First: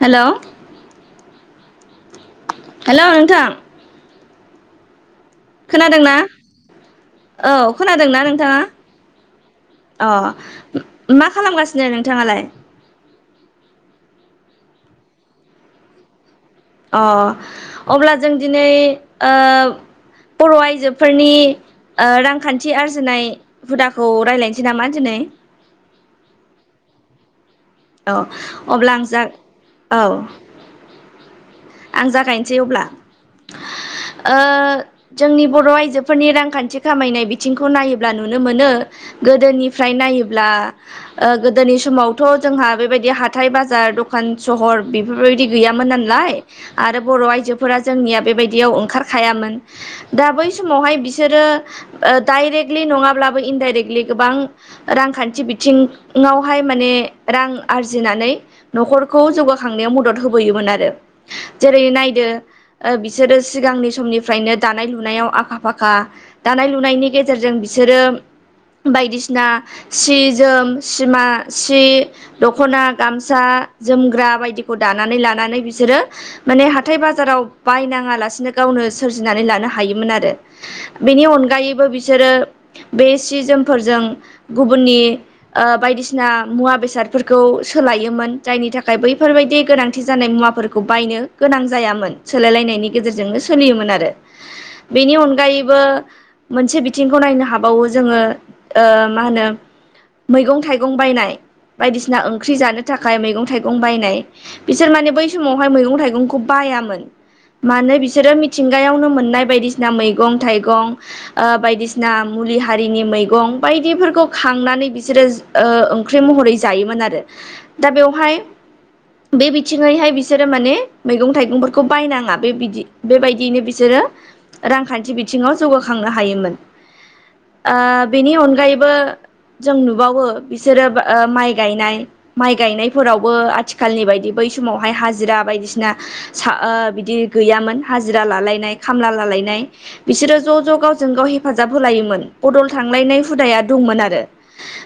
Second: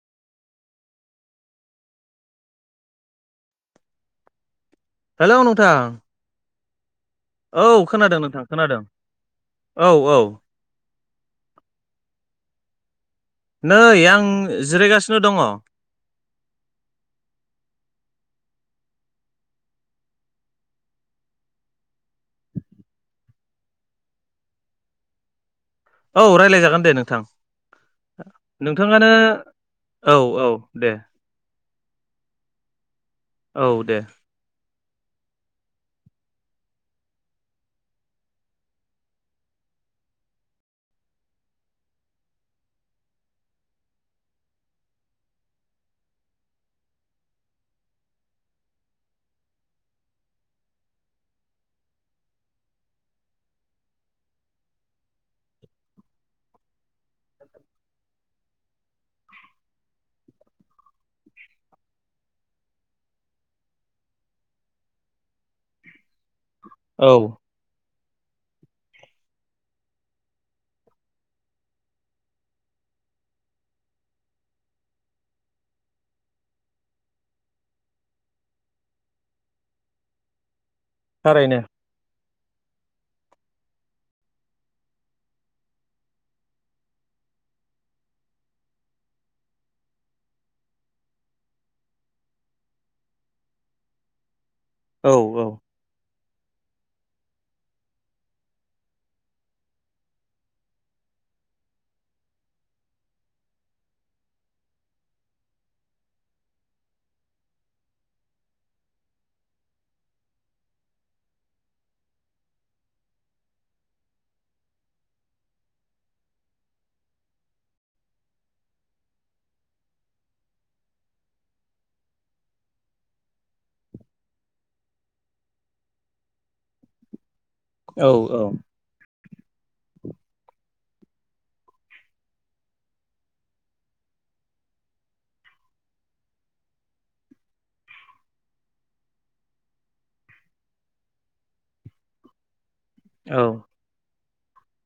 हेल'। Hello नोंथां hello नोंथां खोनादोंना औ खोनादों खोनादोंना नोंथां नोंथाङा? खोनादों औ औ अ मा खालामगासिनो नोंथाङालाय? नै आं जिरायगासिनो दङ। अ अब्ला जों दिनै ओ बर' आइजोफोरनि रांखान्थि आरजिनाय हुदाखौ रायज्लायनोसै नामा दिनै? [inaudible] औ रायज्लायजागोन दे नोंथां। औ अब्ला आं नोंथाङानो जा औ औ-औ दे आं जागायनोसै अब्ला औ दे ओ जोंनि बर' आइजोफोरनि रांखान्थि खामायनाय बिथिंखौ नायोब्ला नुनो मोनो गोदोनिफ्राय नायोब्ला गोदोनि समावथ' जोंहा बेबायदि हाथाइ बाजार दखान सहर बेफोरबायदि गैयामोन नालाय? आरो बर' आइजोफोरा जोंनिया बेबायदियाव ओंखारखायामोन दा बै समावहाय बिसोरो डाइरेक्टलि नङाब्लाबो इनडाइरेक्टलि गोबां रांखान्थि बिथिङाव बेहाय माने रां आरजिनानै न'खरखौ जौगाखांनायाव मदद होबोयोमोन आरो जेरै नायदो? बिसोरो सिगांनि समनिफ्रायनो दानाय लुनायाव आखा फाखा दानाय लुनायनि औ गेजेरजों बिसोरो बायदिसिना सि जोम सिमा सि दखना गामसा जोमग्रा बायदिखौ दानानै लानानै बिसोरो माने हाथाय बाजाराव बायनाङा लासिनो गावनो सोरजिनानै लानो हायोमोन आरो बेनि थारैनो अनगायैबो बिसोरो बे सि जोमफोरजों गुबुननि बायदिसिना मुवा बेसादफोरखौ सोलायोमोन? जायनि थाखाय बैफोरबायदि गोनांथि जानाय मुवाफोर खौ बायनो गोनां जायामोन सोलायलायनायनि गेजेरजोंनो सोलियोमोन आरो औ बेनि औ अनगायैबो मोनसे बिथिंखौ नायनो हाबावो जोङो ओ मा होनो मैगं थाइगं बायनाय बायदिसिना ओंख्रि जानो थाखाय मैगं थाइगं बायनाय बिसोर माने बै समावहाय मैगं थाइगंखौ बायामोन मानो बिसोरो मिथिंगायावनो मोननाय बायदिसिना मैगं थाइगं ओ बायदिसिना मु मुलि हारिनि मैगं बायदिफोरखौ खांनानै बिसोरो जो ओ ओंख्रि महरै जायोमोन आरो दा बेवहाय बे बिथिङै‌ बिसोरो बिसोरो माने मैगं थाइगंफोरखौ बायनाङा बे बिदि बेबायदियैनो बिसोरो रांखान्थि बिथिङाव जौगाखांनो हायोमोन। ओ औ बेनि औ अनगायैबो जों नुबावो बिसोरो माइ गायनाय माइ गायनायफोरावबो आथिखालनि बायदि बै समावहाय हाजि जिरा बायदिसिना सा ओ गैयामोन हाजिरा लालायनाय खामला लालायनाय बिसोरो ज ज गावजों गाव हेफाजाब होलायोमोन बदल थांलायनाय औ हुदाया दंमोन आरो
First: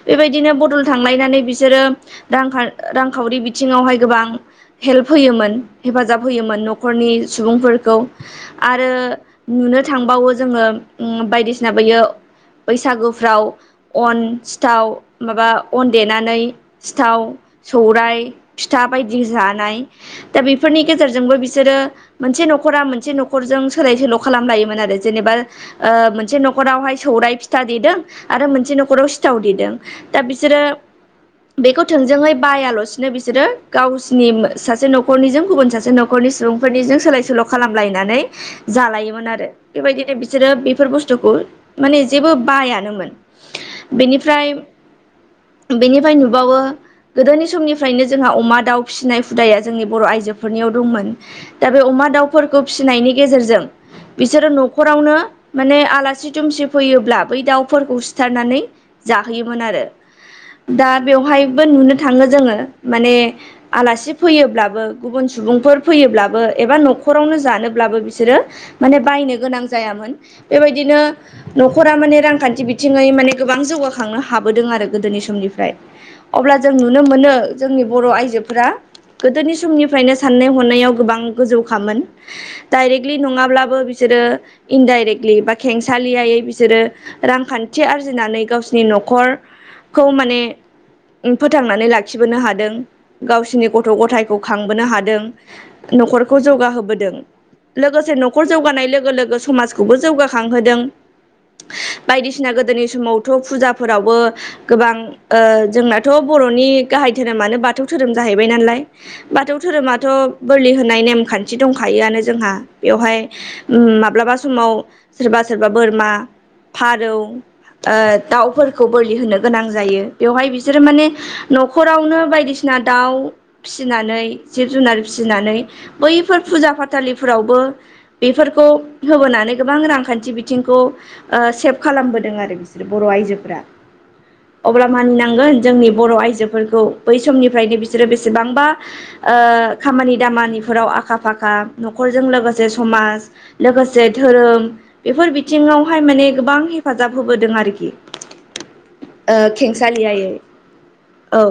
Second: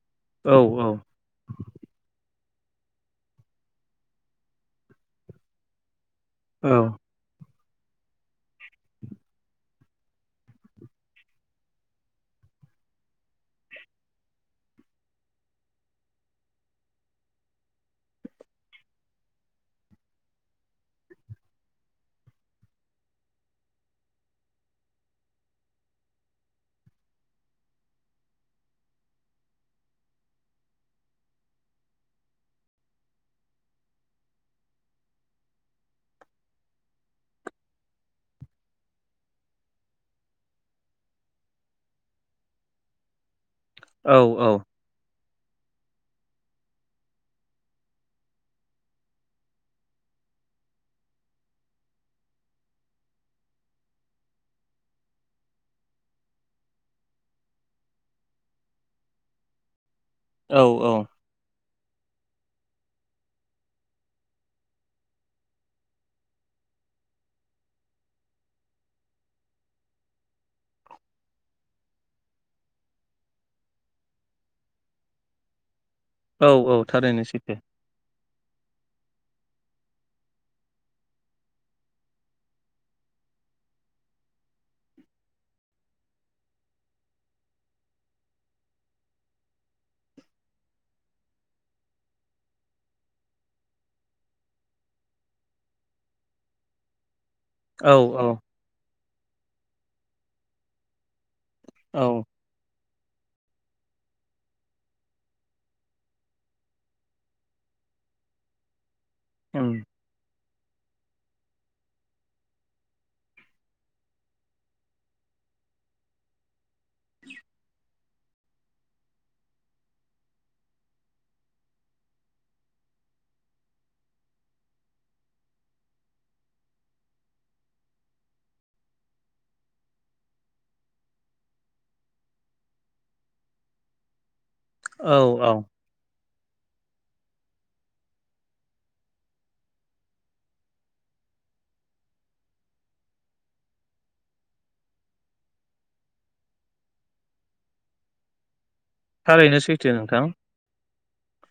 बेबायदिनो औ बदल थांलायनानै बिसोरो रां खा रांखावरि बिथिङावहाय गोबां हेल्प होयोमोन हेफाजाब होयोमोन औ नखरनि सुबुंफोरखौ खौ आरो नुनो थांबावो जोङो उम बायदिसिना बोयो बैसागुफ्राव अन सिथाव माबा अन देनानै सिथाव सौराइ फिथा बायदि जानाय दा बेफोरनि गेजेरजोंबो बिसोरो मोनसे नखरा मोनसे नखरजों सोलाय सोल खालामलायोमोन आरो आरो ओ जेनेबा मोनसे नखरावहाय सौराइ फिथा देदों आरो मोनसे नखराव सिथाव देदों दा बिसोरो बेखौ थोंजोङै बायालसिनो बिसोरो गावसिनि सासे नखरनिजों गुबुन सासे नखरनि सुबुंफोरनिजों सोलाय सोल खालामलायनानै जालायोमोन आरो बेबायदिनो बिसोरो बेफोर बुस्थुखौ माने जेबो बायानोमोन औ बेनिफ्राय औ बेनिफ्राय नुबावो गोदोनि समनिफ्रायनो जोंहा अमा दाउ फिसिनाय फोरखौ हुदाया जोंनि बर आइजोफोरनियाव दंमोन दा बे अमा दाउफोरखौ फिसिनायनि गेजेरजों बिसोरो नखरावनो माने आलासि दुमसि फैयोब्ला बै दाउफोरखौ सिथारनानै जाहोयोमोन आरो औ दा बेवहायबो नुनो थाङो जोङो माने आलासि फै फैयोब्लाबो गुबुन सुबुंफोर फैयोब्लाबो एबा नखरावनो जानोब्लाबो बिसोरो माने बाय नायनो गोनां जोन बेबायदिनो नखरा माने रांखान्थि बिथिङै माने गोबां जौगाखांनानै हाबोदों आरो गोदोनि समनिफ्राय औ अब्ला जों औ नुनो थारैनो मोनो सैथो जोंनि बर आइजोफोरा गोदोनि समनिफ्रायनो साननाय हनायाव गोबां गोजौखामोन डाइरेक्टलि नङाब्लाबो बिसोर बिसोरो इनडाइरेक्लि बा खेंसालियायै बिसोरो रांखान्थि आरजिनानै गावसिनि नख नखर खौ माने फोथांनानै लाखिनोनो हादों गावसिनि गथ गथ गथायखौ खांबोनो हादों नखरखौ जौगाहोबोदों औ लोगोसे औ नखर जौगानाय लोगो लोगो समाजखौबो जौगाखांहोदों औ बायदिसिना गोदोनि समावथ फुजाफोरावबो गोबां‌ ओ जोंनाथ बरनि गाहाय धोरोमानो बाथौ धोरोम जाहैबाय नालाय बाथौ उम धोरोमाथ बोलि होनाय नेमखान्थि दंखायोआनो जोंहा बेवहाय माब्लाबा उम समाव सोरबा सोरबा सोरबा बोरमा फारौ ओ दाउफोरखौ बोलि होनो गोनां जायो बेवहाय बिसोरो माने नखरावनो बायदिसिना सिना दाउ फिसिनानै जिब जुनार फिसिनानै बैफोर फुजा फाथालिफोरावबो बेफोरखौ खौ होबोनानै गोबां रांखान्थि बिथिंखौ ओ सेभ खालामबोदों आरो बिसोरो बर आइजोफोरा अब्ला औ औ मानिनांगोन जोंनि बर आइजोफोरखौ बै समनिफ्रायनो बिसोरो बेसे बेसेबांबा ओ खामानि दामानिफोराव आखा फाखा न'खरजों लोगोसे समाज। लोगोसे धोरोम बेफोर बिथिङावहाय माने गोबां हेफाजाब होबोदों आरोखि। ओ थारैनो सैथो नोंथां खेंसालियायै औ।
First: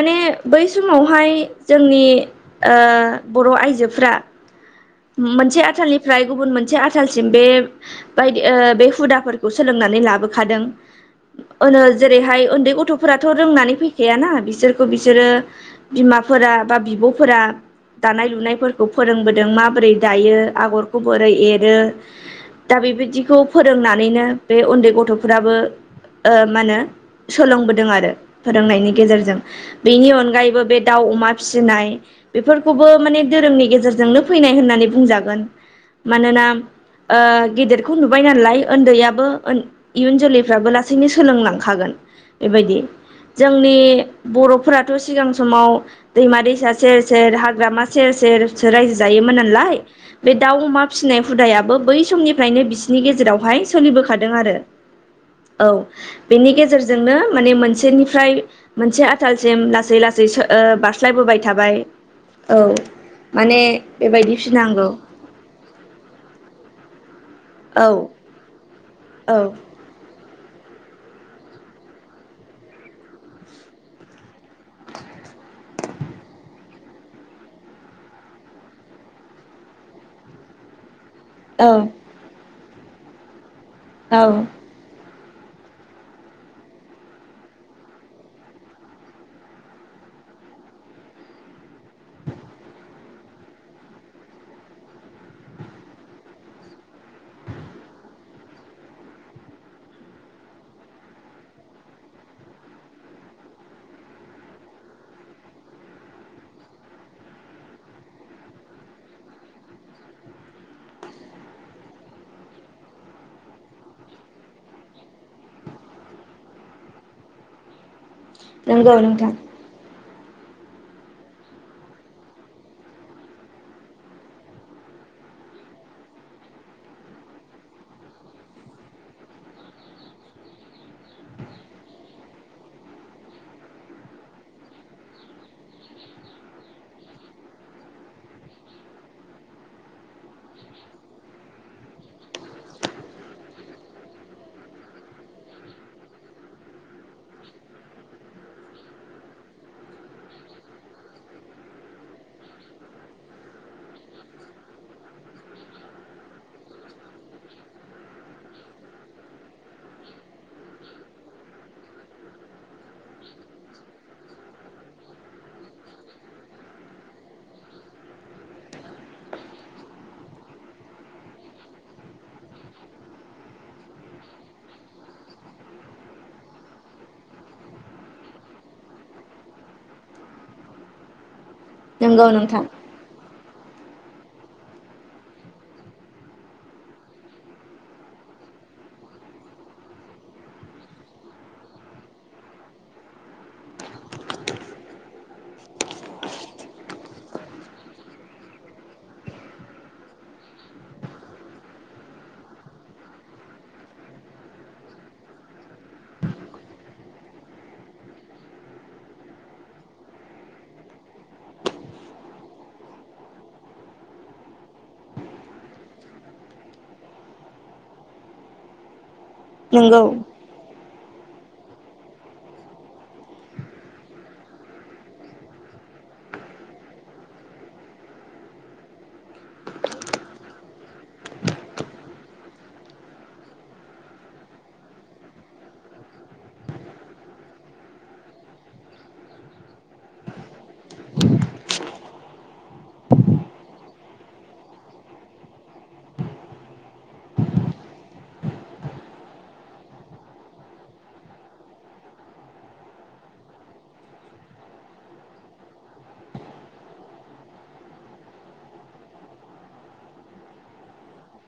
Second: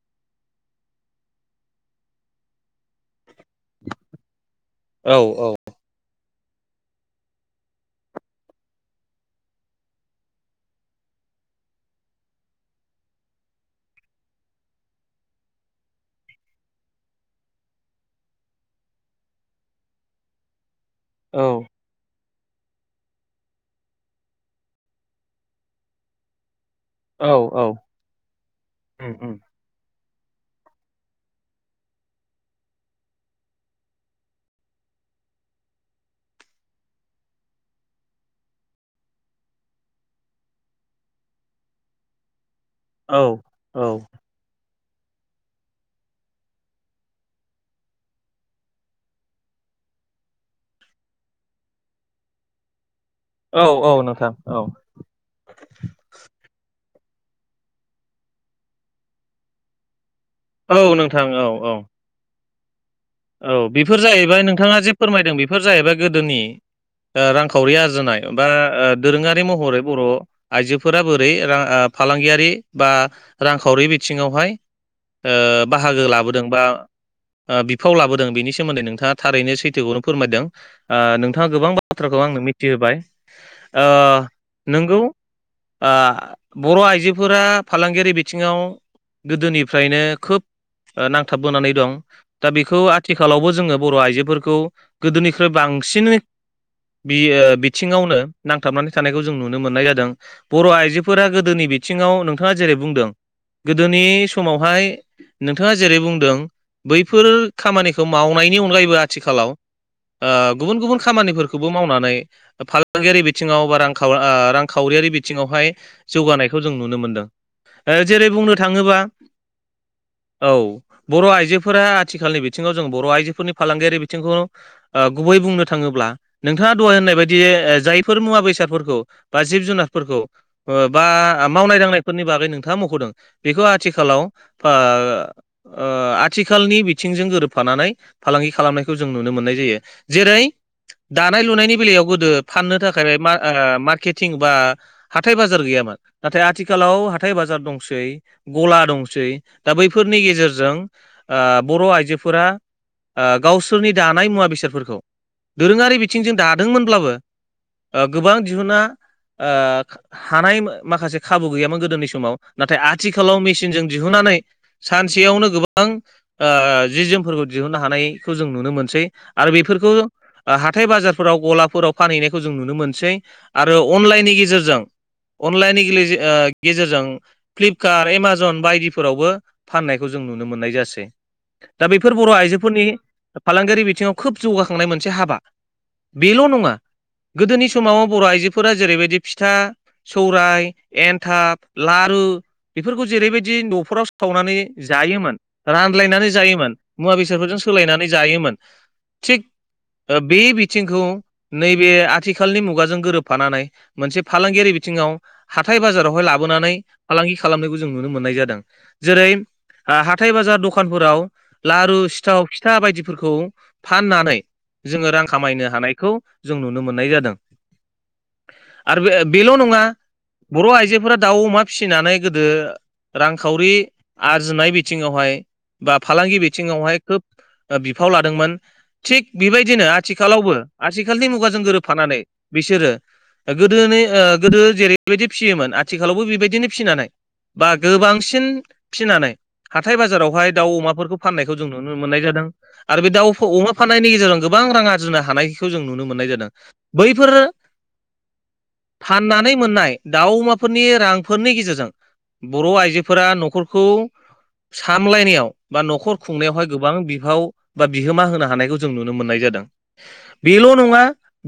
माने बै समावहाय जोंनि ओ बर' आइजोफ्रा। औ औ मोनसे आथालनिफ्राय। गुबुन मोनसे आथालसिम बे बायदि ओ बे हुदाफोरखौ सोलोंनानै लाबोखादों। ओनो जेरैहाय उन्दै गथ'फोराथ' रोंनानै फैखायाना बिसोरखौ बिसोरो बिमा। फोरा बा बिब'फोरा दानाय लुनायफोरखौ फोरोंबोदों मा। बोरै दायो आगरखौ बोरै औ एरो। दा बेबादिखौ फोरोंनानैनो बे उन्दै गथ'फोराबो ओ मा होनो। औ औ सोलोंबोदों आरो फोरोंनायनि उम उम गेजेरजों। बेनि अनगायैबो बे दाउ अमा फिसिनाय बेफोरखौबो माने धोरोमनि गेजेरजोंनो। फैनाय होननानै बुंजागोन मानोना। ओ गेदेरखौ नुबाय नालाय ओन्दैयाबो इयुन जोलैफ्राबो लासैनो सोलोंलांखागोन। बेबायदि औ जोंनि औ बर'फोरा। थ' सिगां समाव दैमा दैसा सेर सेर हाग्रामा सेर सेर सो रायजो। दायोमोन नालाय बे दाउ अमा फिनाय हुदायाबो बै समनिफ्रायनो बि। गेजेरावहाय औ औ सोलिबोदों नोंथां आरो औ औ बेनि गेजेर। जोंनो माने मोनसेनिफ्राय मोनसे आथालसिम लासै लासै। [unintelligible] ओ औ नोंथां बारस्लायबोबाय औ थाबाय औ औ औ माने। बेफोर बेबायदि जाहैबाय नोंथाङा फिनांगौ जे फोरमायदों बेफोर जाहैबाय गोदोनि ओ रां। खावरि औ आरजिनाय बा औ दोरोङारि महरै बर'। आइजोफोरा बोरै रां ओ फालांगियारि बा रांखावरि बिथिङावहाय। ओ बाहागो लाबोदों बा ओ। फाव लाबोदों बेनि सोमोन्दै नोंथाङा थारैनो सैथोखौनो फोरमायदों ओ नोंथाङा औ गोबां बाथ्राखौ आंनो मि। थि होबाय ओ औ नोंगौ। ओ बर' आइजोफोरा फालांगियारि बिथिङाव। गोदोनिफ्रायनो खोब ओ नांथाबबोनानै दं। दा बेखौ आथिखालावबो जोङो बर' आइजोफोरखौ गोदोनिख्रुइ बांसिनै। बियो बिथिङावनो नांथाबनानै थानायखौ जों नुनो मोननाय जादों बर' आइजोफोरा गोदोनि। बिथिङाव नोंथाङा जेरै बुंदों। गोदोनि समावहाय नोंथाङा जेरै बुंदों बै। फोर खामानिखौ मावनायनि अनगायैबो आथिखालाव। ओ गुबुन गुबुन खामानिफोरखौबो मावनानै फालांगियारि बिथिङाव बा रां रांखावरि। खावरि बिथिं आव हाय जौगानायखौ जों नुनो मोनदों। जेरै बुंनो नंगौ थाङोबा नोंथां औ बर' आइजो। फोरा आथिखालनि बिथिङाव जों बर' आइजोफोरनि फालांगियारि बिथिंखौ ओ गुबै बुंनो थाङोब्ला नोंथां। थाङा दहाय होननाय बायदि जायफोर मुवा बेसादफोरखौ बा जिब जुनारफोरखौ ओ बा माव। नाय दानायफोरनि बागै नोंथाङा मख'दों बेखौ आथिखालाव ओ-ओ। थिखालनि बिथिंजों गोरोबफानानै फालांगि खालामनायखौ जों नुनो मोननाय जायो जेरै। दानाय लुनायनि बेलायाव गोदो फाननो थाखाय ओ मार्केटिं बा हाथाय बाजार गैया। नाथाय आथिखालाव हाथाय बाजार दंसै गला दंसै दा बैफोरनि गेजेरजों। ओ बर' आइजोफोरा। ओ गावसोरनि दानाय मुवा बेसादफोरखौ दोरोङारि बिथिंजों दादोंमोनब्लाबो। ओ गोबां दिहुना। ओ हानाय माखासे खाबु गैयामोन गोदोनि समाव नाथाय आथिखालाव मेसिनजों दिहुना। नानै सानसेयावनो गोबां। बां ओ जि जोमफोरखौ दिहुननो हानायखौ जों नुनो मोनसै आरो बेफोरखौ। हाथाय बाजारफोराव गलाफोराव फानहैनायखौ जों नुनो मोनसै आरो अनलाइननि गेजेरजों। अनलाइननि गौलि गेजेरजों फ्लिपकार्ट एमाजन बायदिफोरावबो फाननायखौ जों नु। नुनो मोननाय जासै दा बेफोर नंगौ बर' नोंथां आइजोफोरनि फालांगियारि बिथिङाव खोब जौगाखांनाय मोनसे हाबा बेल' नङा गोदोनि समाव बर' आइजोफोरा जेरैबायदि फिथा सौराय एन्थाब लाथ आरो बेफोरखौ जेरैबायदि न'फोराव सिथावनानै जायोमोन रानलायनानै जायोमोन मुवा बेसादफोरजों सोलायनानै जायोमोन थिग बे बिथिंखौ नैबे आथिखालनि मुगाजों गोरोबफानानै मोनसे फालांगियारि बिथिंआव हाथाय बाजारावहाय लाबोनानै फालांगि खालामनायखौ जों नुनो मोननाय जादों जेरै आ हा हाथाय बाजार दखानफोराव लारु सिथाव फिथा बायदिफोरखौ फाननानै जोङो रां खामायनो हानायखौ जों नुनो मोननाय जादों आरो बे बेल' नङा नंगौ बर' आइजोफोरा दाउ अमा फिसिनानै गोदो रांखावरि आरजिनाय बि बिथिङावहाय बा फालांगि बिथिङावहाय खोब बिफाव लादोंमोन थिग बेबायदिनो आथिखालावबो आथिखालनि मुगाजों गोरोबफानानै बिसोरो गोदोनि गोदो जेरैबायदि फिसियोमोन आथिखालावबो बेबायदिनो फिसिनानै बा गोबांसिन फिनानै हाथाय बाजारावहाय दाउ अमाफोरखौ फाननायखौ जों नुनो मोननाय जादों आरो बे दाउ अमा फाननायनि गेजेरजों गोबां रां आरजनो हानायखौ जों नुनो मोननाय जादों बैफोर [unintelligible] फाननानै मोननाय दाउ अमाफोरनि रांफोरनि गेजेरजों बर' आइजोफोरा न'खरखौ सामलायनायाव बा न'खर खुंनायावहाय गोबां बिफाव बा बिहोमा होनो हानायखौ जों नुनो मोननाय जादों बेल' नङा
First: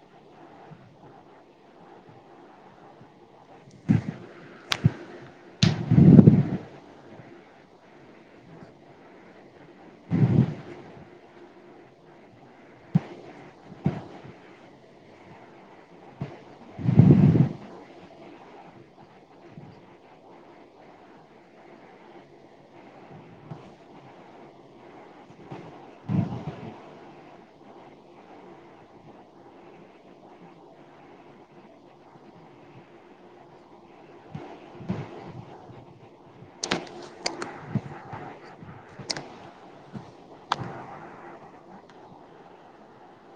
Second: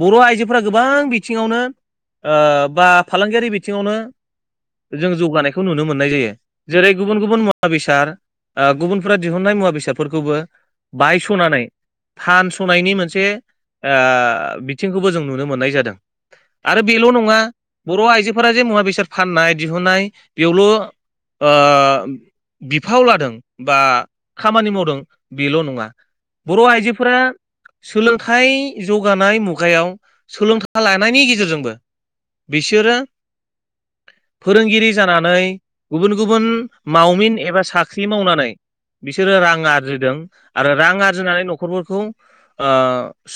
बर' आइजोफोरा गोबां बिथिङावनो बा फालांगियारि बिथिङावनो जों जौगानायखौ नुनो मोननाय जायो जेरै गुबुन गुबुन [unintelligible] सार गुबुनफोरा दिहुननाय मुवा बेसादफोरखौबो बायस'नानै फानस'नायनि मोनसे बिथिंखौबो जों नुनो मोननाय जादों। आरो बेल' नङा बर' आइजोफोरा जे मुवा बेसाद फाननाय दिहुननाय बेयावल' ओ बिफाव लादों बा खामानि मावदों बेल' नङा। बर' आइजोफोरा सोलोंथाइ जौगानाय मुगायाव सोलोंथाइ लानायनि गेजेरजोंबो बिसोरो फोरोंगिरि जानानै गुबुन गुबुन मावमिन एबा साख्रि मावनानै बिसोरो रां आरजिदों आरो रां आरजिनानै न'खरफोरखौ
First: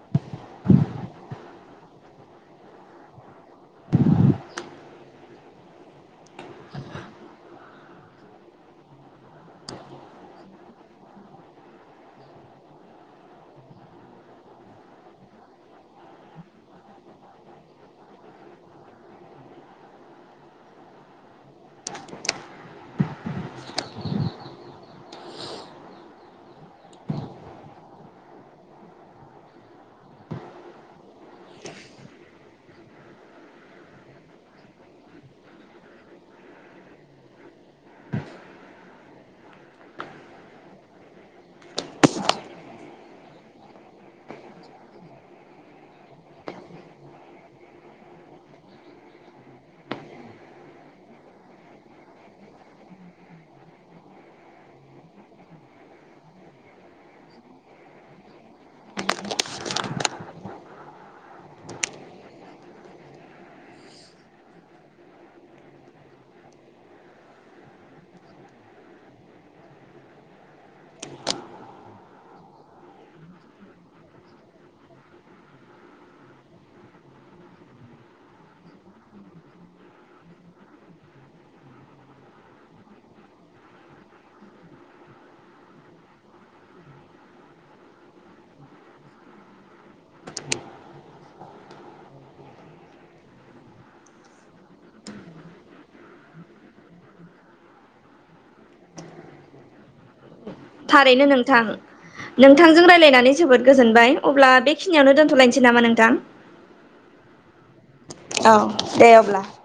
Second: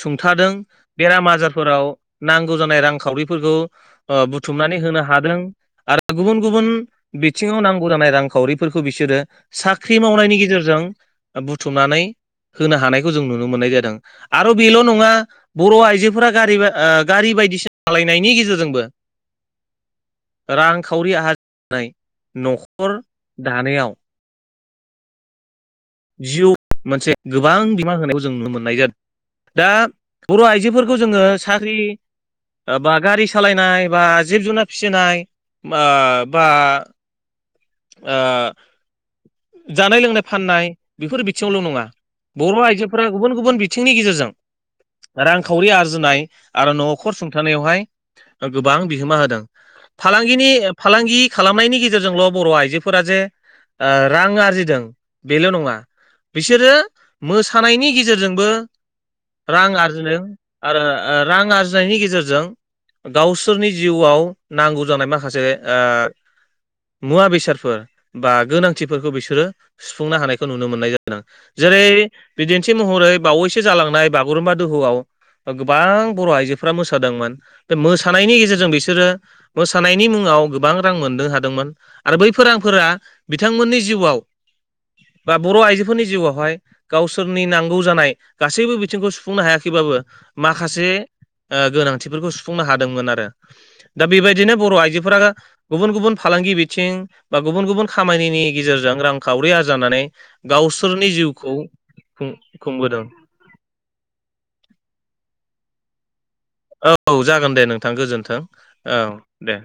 सुंथादों बेराम आजारफोराव नांगौ जानाय रांखावरिफोरखौ बुथुमनानै होनो हादों आरो गुबुन गुबुन बिथिङाव नांगौ जानाय रांखावरि फोरखौ बिसोरो साख्रि मावनायनि गेजेरजों बुथुमनानै होनो हानायखौ जों नुनो मोननाय जादों आरो बेल' नङा बर' आइजोफोरा गारि गारि बायदिसिना सालायनायनि गेजेरजोंबो [inaudible] रांखावरि [unintelligible] न'खर दानायाव जिउ मोनसे गोबां [unintelligible] होनायाव जों नुनो मोननाय जादों। दा बर' आइजोफोरखौ जोङो साख्रि बा गारि सालायनाय बा जिब जुनार फिसिनाय बा जानाय लोंनाय फाननाय बेफोर बिथिङावल' नङा बर' आइजोफोरा गुबुन गुबुन बिथिंनि गेजेरजों रांखावरि आरजिनाय आरो न'खर सुंथानायावहाय गोबां बिहोमा होदों फालांगिनि फालांगि खालामनायनि गेजेरजोंल' बर' आइजोफोरा जे रां आरजिदों बेल' नंङा बिसोरो मोसानायनि गेजेरजोंबो रां आरजिनो आरो रां आरजिनायनि गेजेरजों गावसोरनि जिउआव नांगौ जानाय माखासे मुवा बेसादफोर बा गोनांथिफोरखौ बिसोरो सुफुंनो हानायखौ नुनो मोननाय जादों जेरै बिदिन्थि महरै बावैसो जालांनाय बागुरुम्बा दोहौआव गोबां बर' आइजोफोरा मोसादोंमोन बे मोसानायनि गेजेरजों बिसोरो मोसानायनि मुङाव गोबां रां मोनदों हादोंमोन आरो बैफोरांफोरा बिथांमोननि जिउआव बा बर' आइजोफोरनि जिउआवहाय गावसोरनि नांगौ जानाय गासैबो बिथिंखौ सुफुंनो हाया खैबाबो माखासे गोनांथिफोरखौ सुफुंनो हादोंमोन आरो दा बेबायदिनो बर' आइजोफोरा गुबुन गुबुन फालांगि बि थिं बा गुबुन गुबुन खामानिनि गेजेरजों रांखावरि आरजानानै गावसोरनि थारैनो जिउखौ नोंथां खुं नोंथांजों खुंबोदों रायज्लायनानै जोबोद गोजोनबाय अब्ला बेखिनियावनो दोनथ'लाय सै नामा नोंथां? औ जागोन दे नोंथां गोजोन्थों औ दे।